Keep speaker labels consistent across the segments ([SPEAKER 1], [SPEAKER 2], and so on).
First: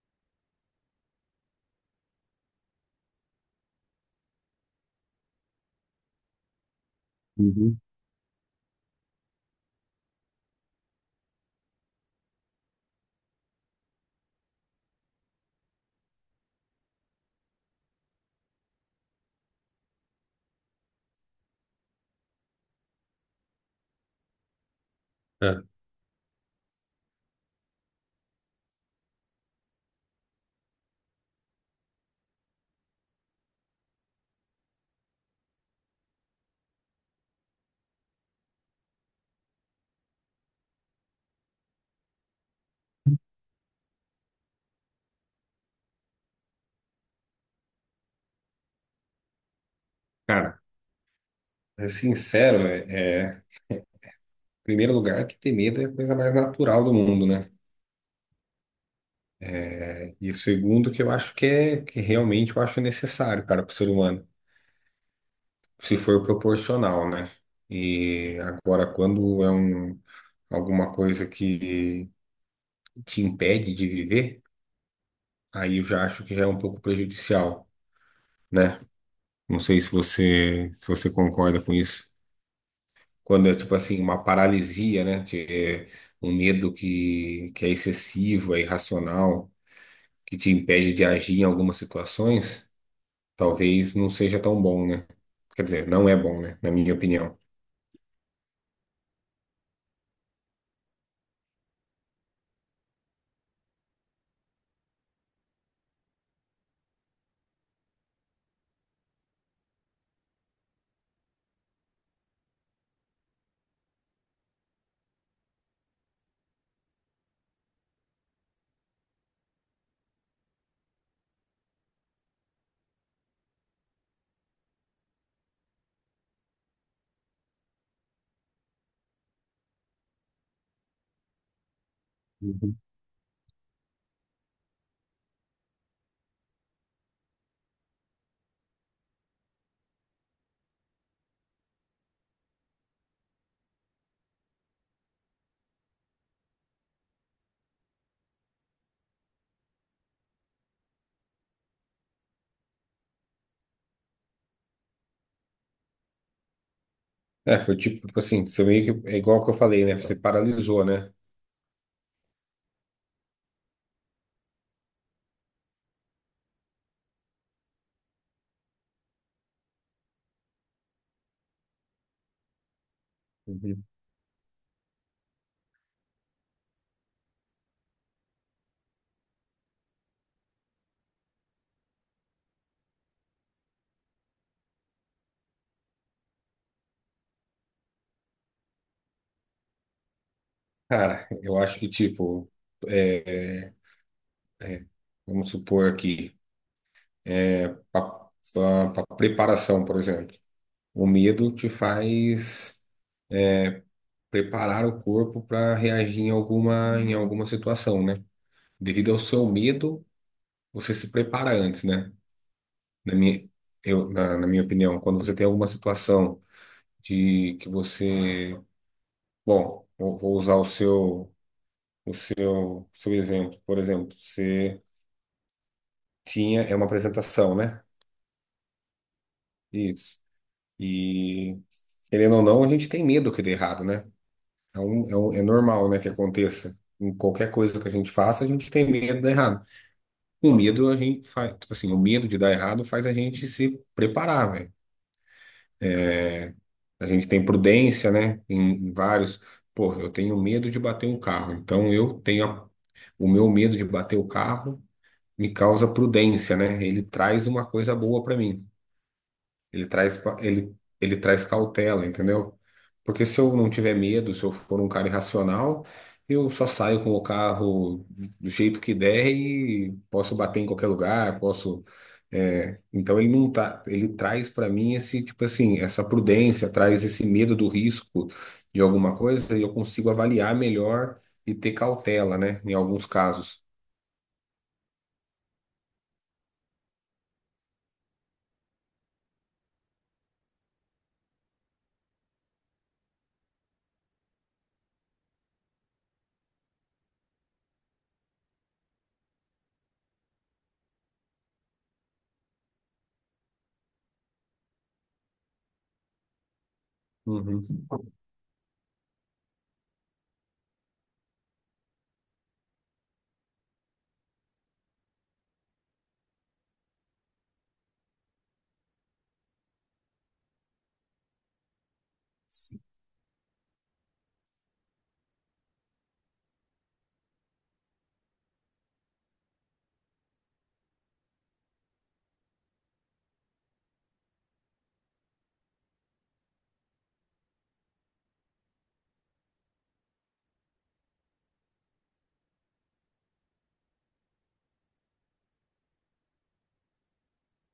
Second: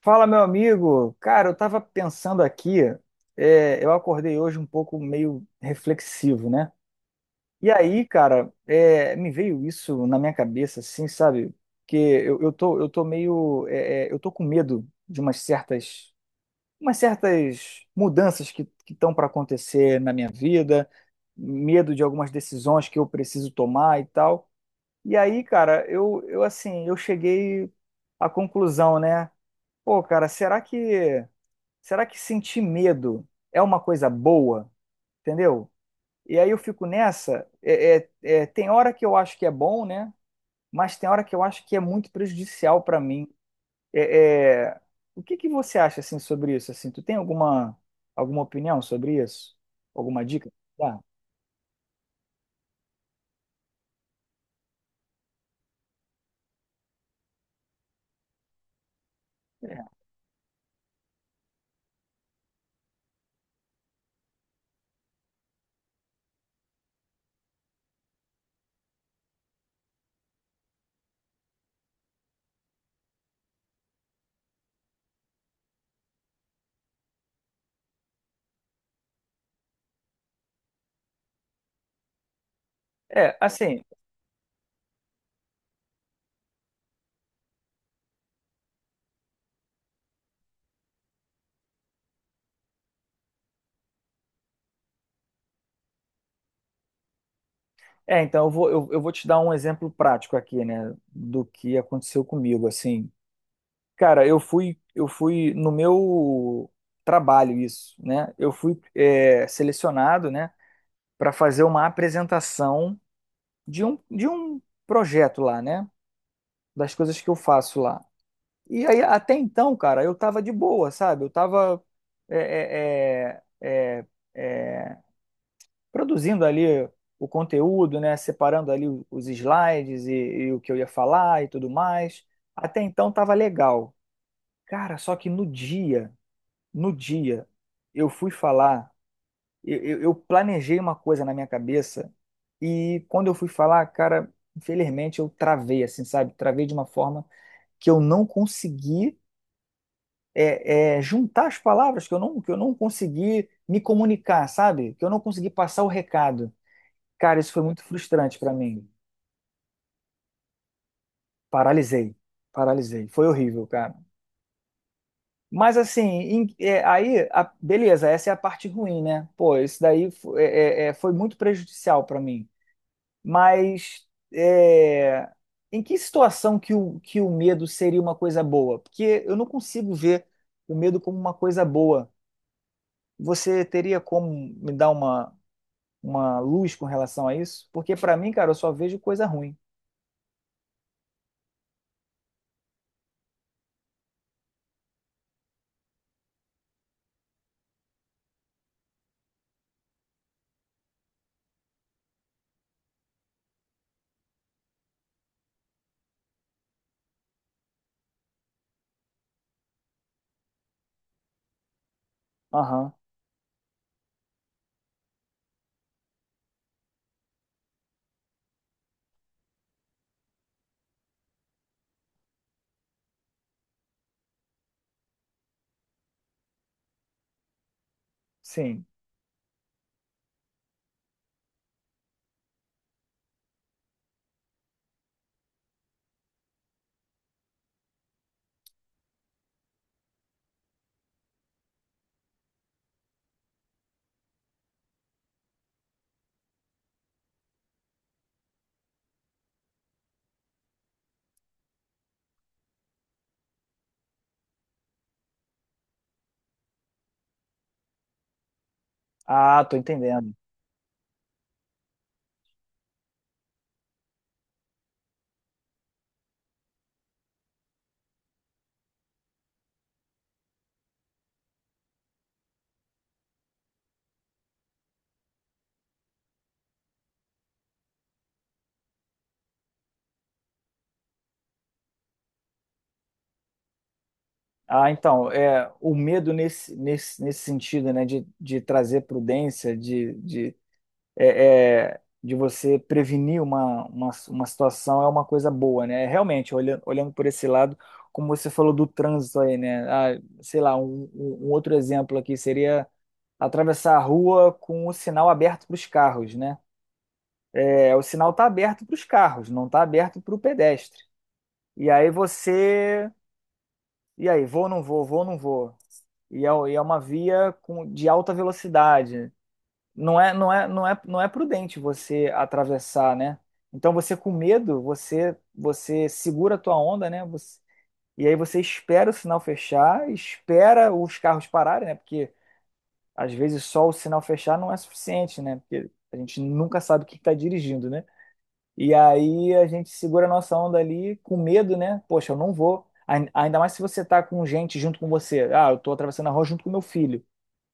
[SPEAKER 1] Fala, meu amigo. Cara, eu tava pensando aqui, eu acordei hoje um pouco meio reflexivo, né? E
[SPEAKER 2] Uhum.
[SPEAKER 1] aí, cara, me veio isso na minha cabeça, assim, sabe? Que eu tô meio, eu tô com medo de umas certas mudanças que estão para acontecer na minha vida, medo de algumas decisões que eu preciso tomar e tal. E aí,
[SPEAKER 2] É.
[SPEAKER 1] cara, eu assim, eu cheguei à conclusão, né? Pô, cara, Será que sentir medo é uma coisa boa? Entendeu? E aí eu fico nessa. Tem hora que eu acho que é bom, né? Mas tem hora que eu acho que é muito prejudicial para mim. É, é, o que que você acha assim sobre isso? Assim, tu tem alguma opinião sobre isso? Alguma dica?
[SPEAKER 2] Cara,
[SPEAKER 1] Dá?
[SPEAKER 2] é sincero, em primeiro lugar, que ter medo é a coisa mais natural do mundo, né? É, e o segundo, que eu acho que é que realmente eu acho necessário, cara, para o ser humano, se for proporcional, né? E agora, quando é alguma coisa que te impede de viver, aí eu já acho que já é um pouco prejudicial, né? Não sei se você, se você concorda com isso. Quando é tipo
[SPEAKER 1] Assim,
[SPEAKER 2] assim, uma paralisia, né? É um medo que é excessivo, é irracional, que te impede de agir em algumas situações, talvez não seja tão bom, né? Quer dizer, não é bom, né? Na minha opinião.
[SPEAKER 1] então eu vou te dar um exemplo prático aqui, né, do que aconteceu comigo, assim. Cara, eu fui no meu trabalho isso, né? Eu fui selecionado, né, para fazer uma apresentação de um projeto lá, né? Das coisas que eu faço lá. E aí, até então, cara, eu tava de boa, sabe? Eu tava é, é, é, é, produzindo ali o conteúdo, né? Separando ali os slides e o que eu ia falar e tudo mais.
[SPEAKER 2] Uhum.
[SPEAKER 1] Até então tava legal. Cara, só que no dia. No dia, eu fui falar, eu planejei uma coisa na minha cabeça e quando eu fui falar, cara, infelizmente eu travei, assim, sabe? Travei de uma forma que eu não consegui juntar as palavras, que eu não consegui me comunicar, sabe? Que eu não consegui passar o recado. Cara, isso
[SPEAKER 2] É,
[SPEAKER 1] foi
[SPEAKER 2] foi
[SPEAKER 1] muito
[SPEAKER 2] tipo, tipo
[SPEAKER 1] frustrante
[SPEAKER 2] assim,
[SPEAKER 1] pra
[SPEAKER 2] você
[SPEAKER 1] mim.
[SPEAKER 2] meio que, é igual que eu falei, né? Você paralisou, né?
[SPEAKER 1] Paralisei, paralisei. Foi horrível, cara. Mas assim, beleza, essa é a parte ruim, né? Pô, isso daí foi muito prejudicial para mim.
[SPEAKER 2] Uhum.
[SPEAKER 1] Mas é, em que situação que que o medo seria uma coisa boa? Porque eu não consigo ver o medo como uma coisa boa. Você teria como me dar uma luz com relação a isso? Porque para mim, cara, eu só vejo coisa ruim.
[SPEAKER 2] Cara, eu acho que tipo, é, é, é, vamos supor aqui, para preparação, por exemplo, o medo te faz preparar o corpo para reagir em alguma situação, né? Devido ao seu medo, você se prepara antes, né?
[SPEAKER 1] Aham,
[SPEAKER 2] Na minha, eu, na, na minha opinião, quando você tem alguma situação de que você, bom, eu vou usar o seu, seu exemplo, por exemplo, você tinha, é, uma apresentação, né?
[SPEAKER 1] sim.
[SPEAKER 2] Isso. E, querendo ou não, a gente tem medo que dê errado, né? É, é normal, né, que aconteça. Em qualquer coisa que a gente faça, a gente tem medo de dar errado. O medo de dar errado faz a gente se preparar, velho. A gente tem prudência, né? Pô, eu tenho medo de bater um carro. Então o meu medo de bater o carro me causa prudência, né? Ele traz uma coisa boa pra mim.
[SPEAKER 1] Ah, tô entendendo.
[SPEAKER 2] Ele, ele traz cautela, entendeu? Porque se eu não tiver medo, se eu for um cara irracional, eu só saio com o carro do jeito que der e posso bater em qualquer lugar, posso. É, então ele não tá, ele traz para mim esse tipo assim, essa prudência, traz esse medo do risco de alguma coisa e eu consigo avaliar melhor e ter cautela, né? Em alguns casos.
[SPEAKER 1] Ah, então, o medo nesse sentido, né, de trazer prudência, de você prevenir uma situação é uma coisa boa, né? Realmente, olhando por esse lado, como você falou do trânsito aí, né? Ah, sei lá, um outro exemplo aqui seria atravessar a rua com o sinal aberto para os carros, né?
[SPEAKER 2] Uhum.
[SPEAKER 1] É, o sinal está aberto para os carros, não está aberto para o pedestre. E aí você. E aí, vou ou não vou? Vou ou não vou? E é uma via com, de alta velocidade. Não é prudente você atravessar, né? Então você com medo, você segura a tua onda, né? E aí você espera o sinal fechar, espera os carros pararem, né? Porque às vezes só o sinal fechar não é suficiente, né? Porque a gente nunca sabe quem está dirigindo, né? E aí a gente segura a nossa onda ali com medo, né? Poxa, eu não vou. Ainda mais se você tá com gente junto com você. Ah, eu tô atravessando a rua junto com meu filho,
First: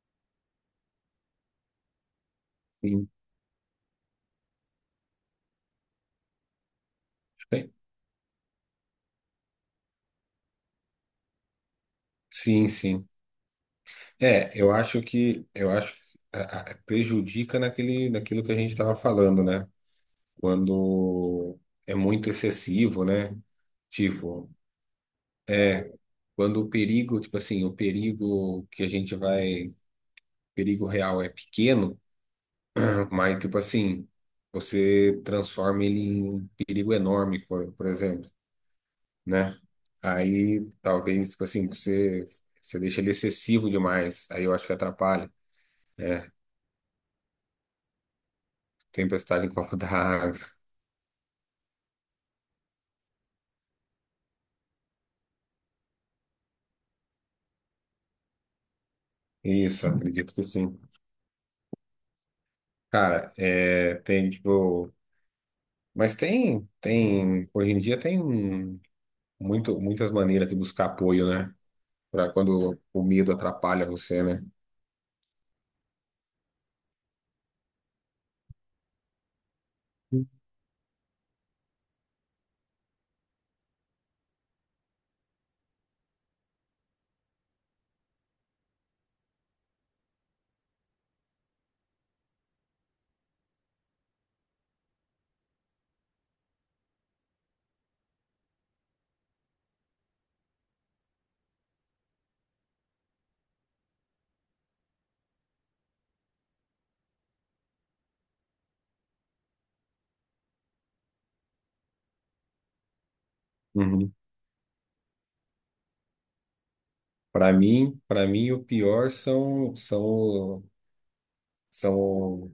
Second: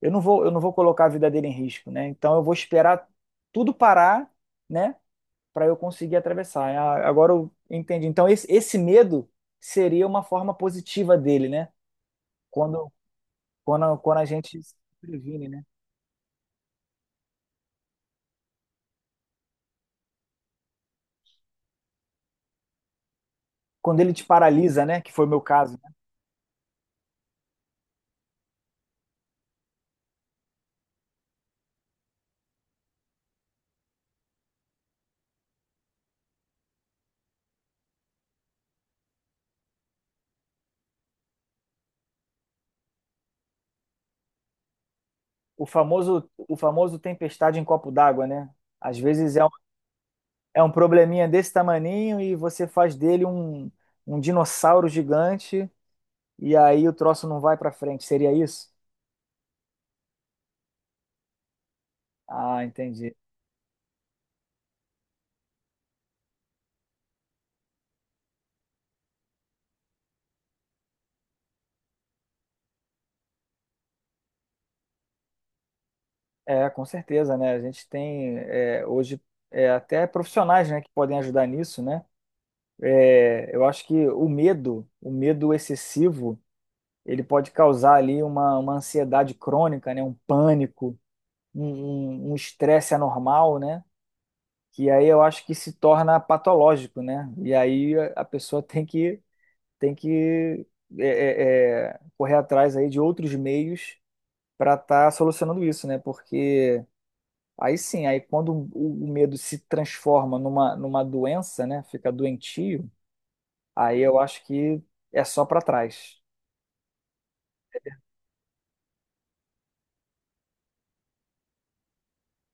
[SPEAKER 1] eu não vou colocar a vida dele em risco, né? Então eu vou esperar
[SPEAKER 2] Sim,
[SPEAKER 1] tudo parar, né, para eu conseguir atravessar. Agora eu entendi. Então esse medo seria uma forma positiva dele, né?
[SPEAKER 2] sim,
[SPEAKER 1] Quando,
[SPEAKER 2] sim.
[SPEAKER 1] Quando a
[SPEAKER 2] É,
[SPEAKER 1] gente se previne, né?
[SPEAKER 2] eu acho que prejudica naquele, naquilo que a gente estava falando, né? Quando é muito excessivo, né?
[SPEAKER 1] Quando ele te
[SPEAKER 2] Tipo,
[SPEAKER 1] paralisa, né? Que foi o meu caso, né?
[SPEAKER 2] quando o perigo, tipo assim, o perigo que a gente vai, perigo real é pequeno, mas tipo assim, você transforma ele em um perigo enorme, por exemplo, né? Aí talvez, tipo assim, você, você deixa ele excessivo demais, aí eu acho que atrapalha,
[SPEAKER 1] O
[SPEAKER 2] né?
[SPEAKER 1] famoso tempestade em copo d'água, né? Às vezes é
[SPEAKER 2] Tempestade em copo d'água.
[SPEAKER 1] é um probleminha desse tamaninho e você faz dele um dinossauro gigante e aí o troço não vai para frente. Seria isso?
[SPEAKER 2] Isso, acredito que sim.
[SPEAKER 1] Ah, entendi.
[SPEAKER 2] Cara, é, tem tipo. Mas tem, tem. Hoje em dia tem muitas maneiras de buscar apoio, né? Pra quando o medo atrapalha você, né?
[SPEAKER 1] É, com certeza, né? A gente tem hoje até profissionais, né, que podem ajudar nisso, né? É, eu acho que o medo excessivo, ele pode causar ali uma ansiedade crônica, né? Um pânico, um um estresse anormal, né? Que aí eu acho que se torna patológico, né? E aí a pessoa tem que correr atrás aí de outros meios para estar solucionando isso, né? Porque aí sim, aí quando o medo se transforma numa doença, né? Fica doentio, aí
[SPEAKER 2] Uhum.
[SPEAKER 1] eu acho que é só para trás.
[SPEAKER 2] Para mim o pior são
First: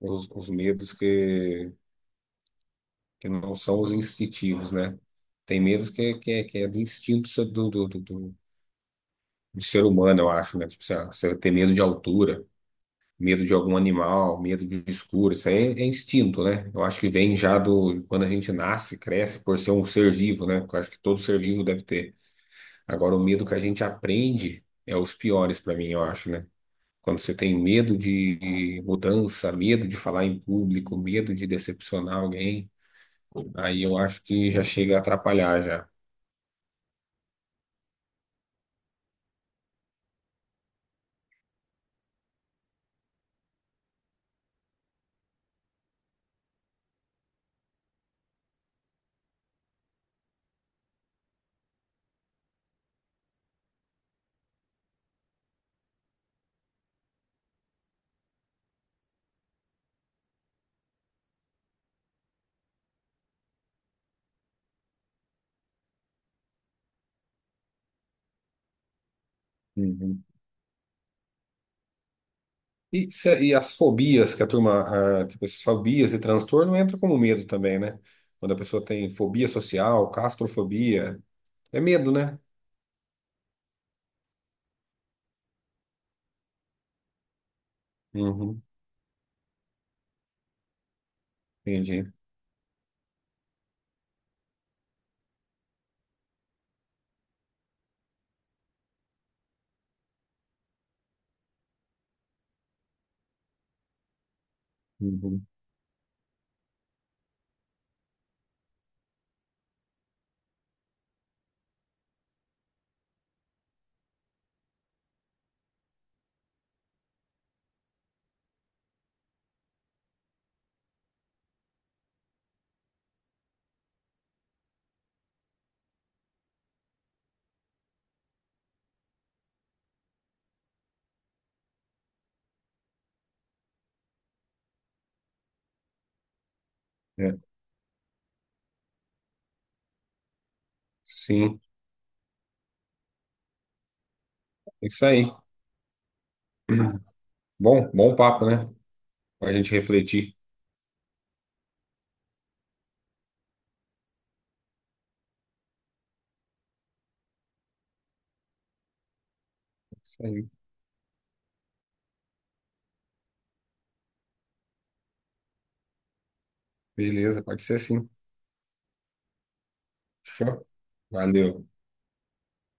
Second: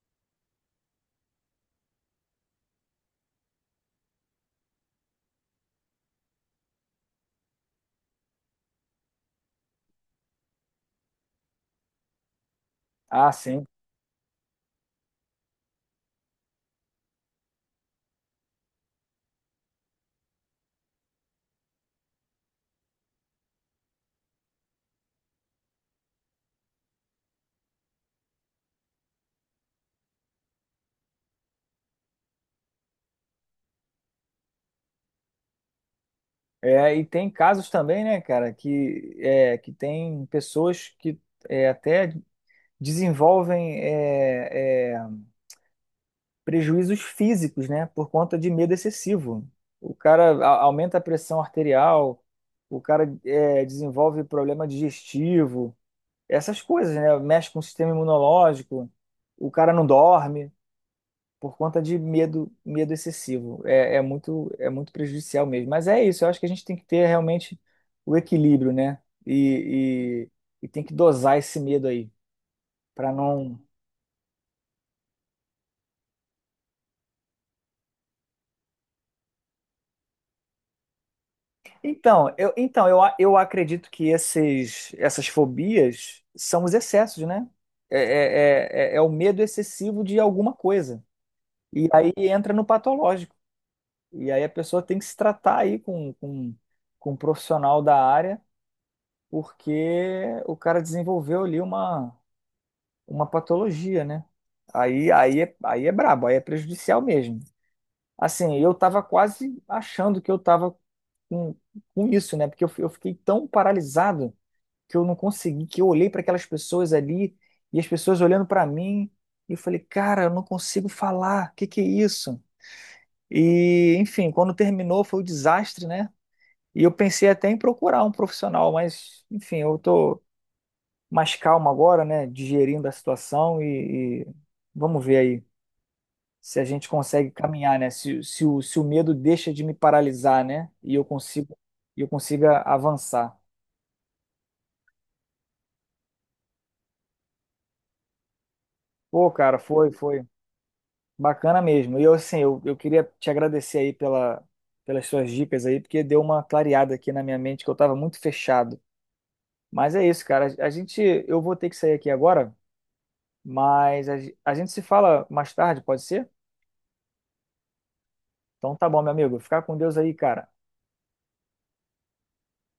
[SPEAKER 2] os medos que não são os instintivos, né? Tem medos que é do instinto do ser humano, eu acho, né? Tipo, sei lá, você tem medo de altura,
[SPEAKER 1] Ah,
[SPEAKER 2] medo de
[SPEAKER 1] sim.
[SPEAKER 2] algum animal, medo de um escuro. Isso aí é, é instinto, né? Eu acho que vem já do quando a gente nasce, cresce por ser um ser vivo, né? Eu acho que todo ser vivo deve ter. Agora, o medo que a gente aprende é os piores para mim, eu acho, né? Quando você tem medo de mudança, medo de falar em público, medo de decepcionar alguém, aí eu acho que já chega a atrapalhar já.
[SPEAKER 1] É, e tem casos também, né, cara, que, que tem pessoas que é, até desenvolvem prejuízos físicos, né, por conta de medo excessivo. O cara aumenta a pressão arterial, o cara desenvolve problema digestivo, essas coisas, né? Mexe com o sistema imunológico, o cara não dorme por conta de medo, medo excessivo. É, é muito prejudicial mesmo. Mas é isso, eu acho que a gente tem que ter realmente o equilíbrio, né?
[SPEAKER 2] Uhum.
[SPEAKER 1] E, e tem que dosar esse medo aí,
[SPEAKER 2] E,
[SPEAKER 1] para
[SPEAKER 2] e
[SPEAKER 1] não.
[SPEAKER 2] as fobias que a turma, ah, tipo, essas fobias e transtorno entra como medo também, né? Quando a pessoa tem fobia social, castrofobia, é medo,
[SPEAKER 1] Então,
[SPEAKER 2] né?
[SPEAKER 1] eu acredito que essas fobias são os excessos, né?
[SPEAKER 2] Uhum,
[SPEAKER 1] É o medo excessivo de alguma coisa. E
[SPEAKER 2] entendi.
[SPEAKER 1] aí entra no patológico. E aí a pessoa tem que se tratar aí com um profissional da área, porque o cara desenvolveu ali uma patologia, né?
[SPEAKER 2] Uhum,
[SPEAKER 1] Aí é brabo, aí é prejudicial mesmo. Assim, eu tava quase achando que eu tava com, com isso, né? Porque eu, eu fiquei tão paralisado que eu não consegui, que eu olhei para aquelas pessoas ali e as pessoas olhando para mim e eu falei, cara, eu não consigo falar, o que que é isso? E, enfim, quando terminou foi o desastre, né? E eu pensei até em procurar um profissional, mas, enfim, eu tô mais calmo agora, né? Digerindo a situação e vamos ver aí se a gente consegue
[SPEAKER 2] é.
[SPEAKER 1] caminhar, né? Se se o medo deixa de me paralisar, né?
[SPEAKER 2] Sim,
[SPEAKER 1] E eu consiga avançar.
[SPEAKER 2] é isso aí. Bom, bom papo, né?
[SPEAKER 1] Pô,
[SPEAKER 2] Pra
[SPEAKER 1] cara,
[SPEAKER 2] gente
[SPEAKER 1] foi
[SPEAKER 2] refletir.
[SPEAKER 1] bacana mesmo. E eu, assim, eu queria te agradecer aí pelas suas dicas aí, porque deu uma clareada aqui na minha mente que eu tava muito fechado. Mas
[SPEAKER 2] É
[SPEAKER 1] é
[SPEAKER 2] isso
[SPEAKER 1] isso, cara.
[SPEAKER 2] aí.
[SPEAKER 1] Eu vou ter que sair aqui agora. Mas a gente se fala mais tarde, pode ser?
[SPEAKER 2] Beleza, pode ser sim.
[SPEAKER 1] Então tá bom, meu amigo. Fica com Deus aí, cara.
[SPEAKER 2] Fechou? Valeu.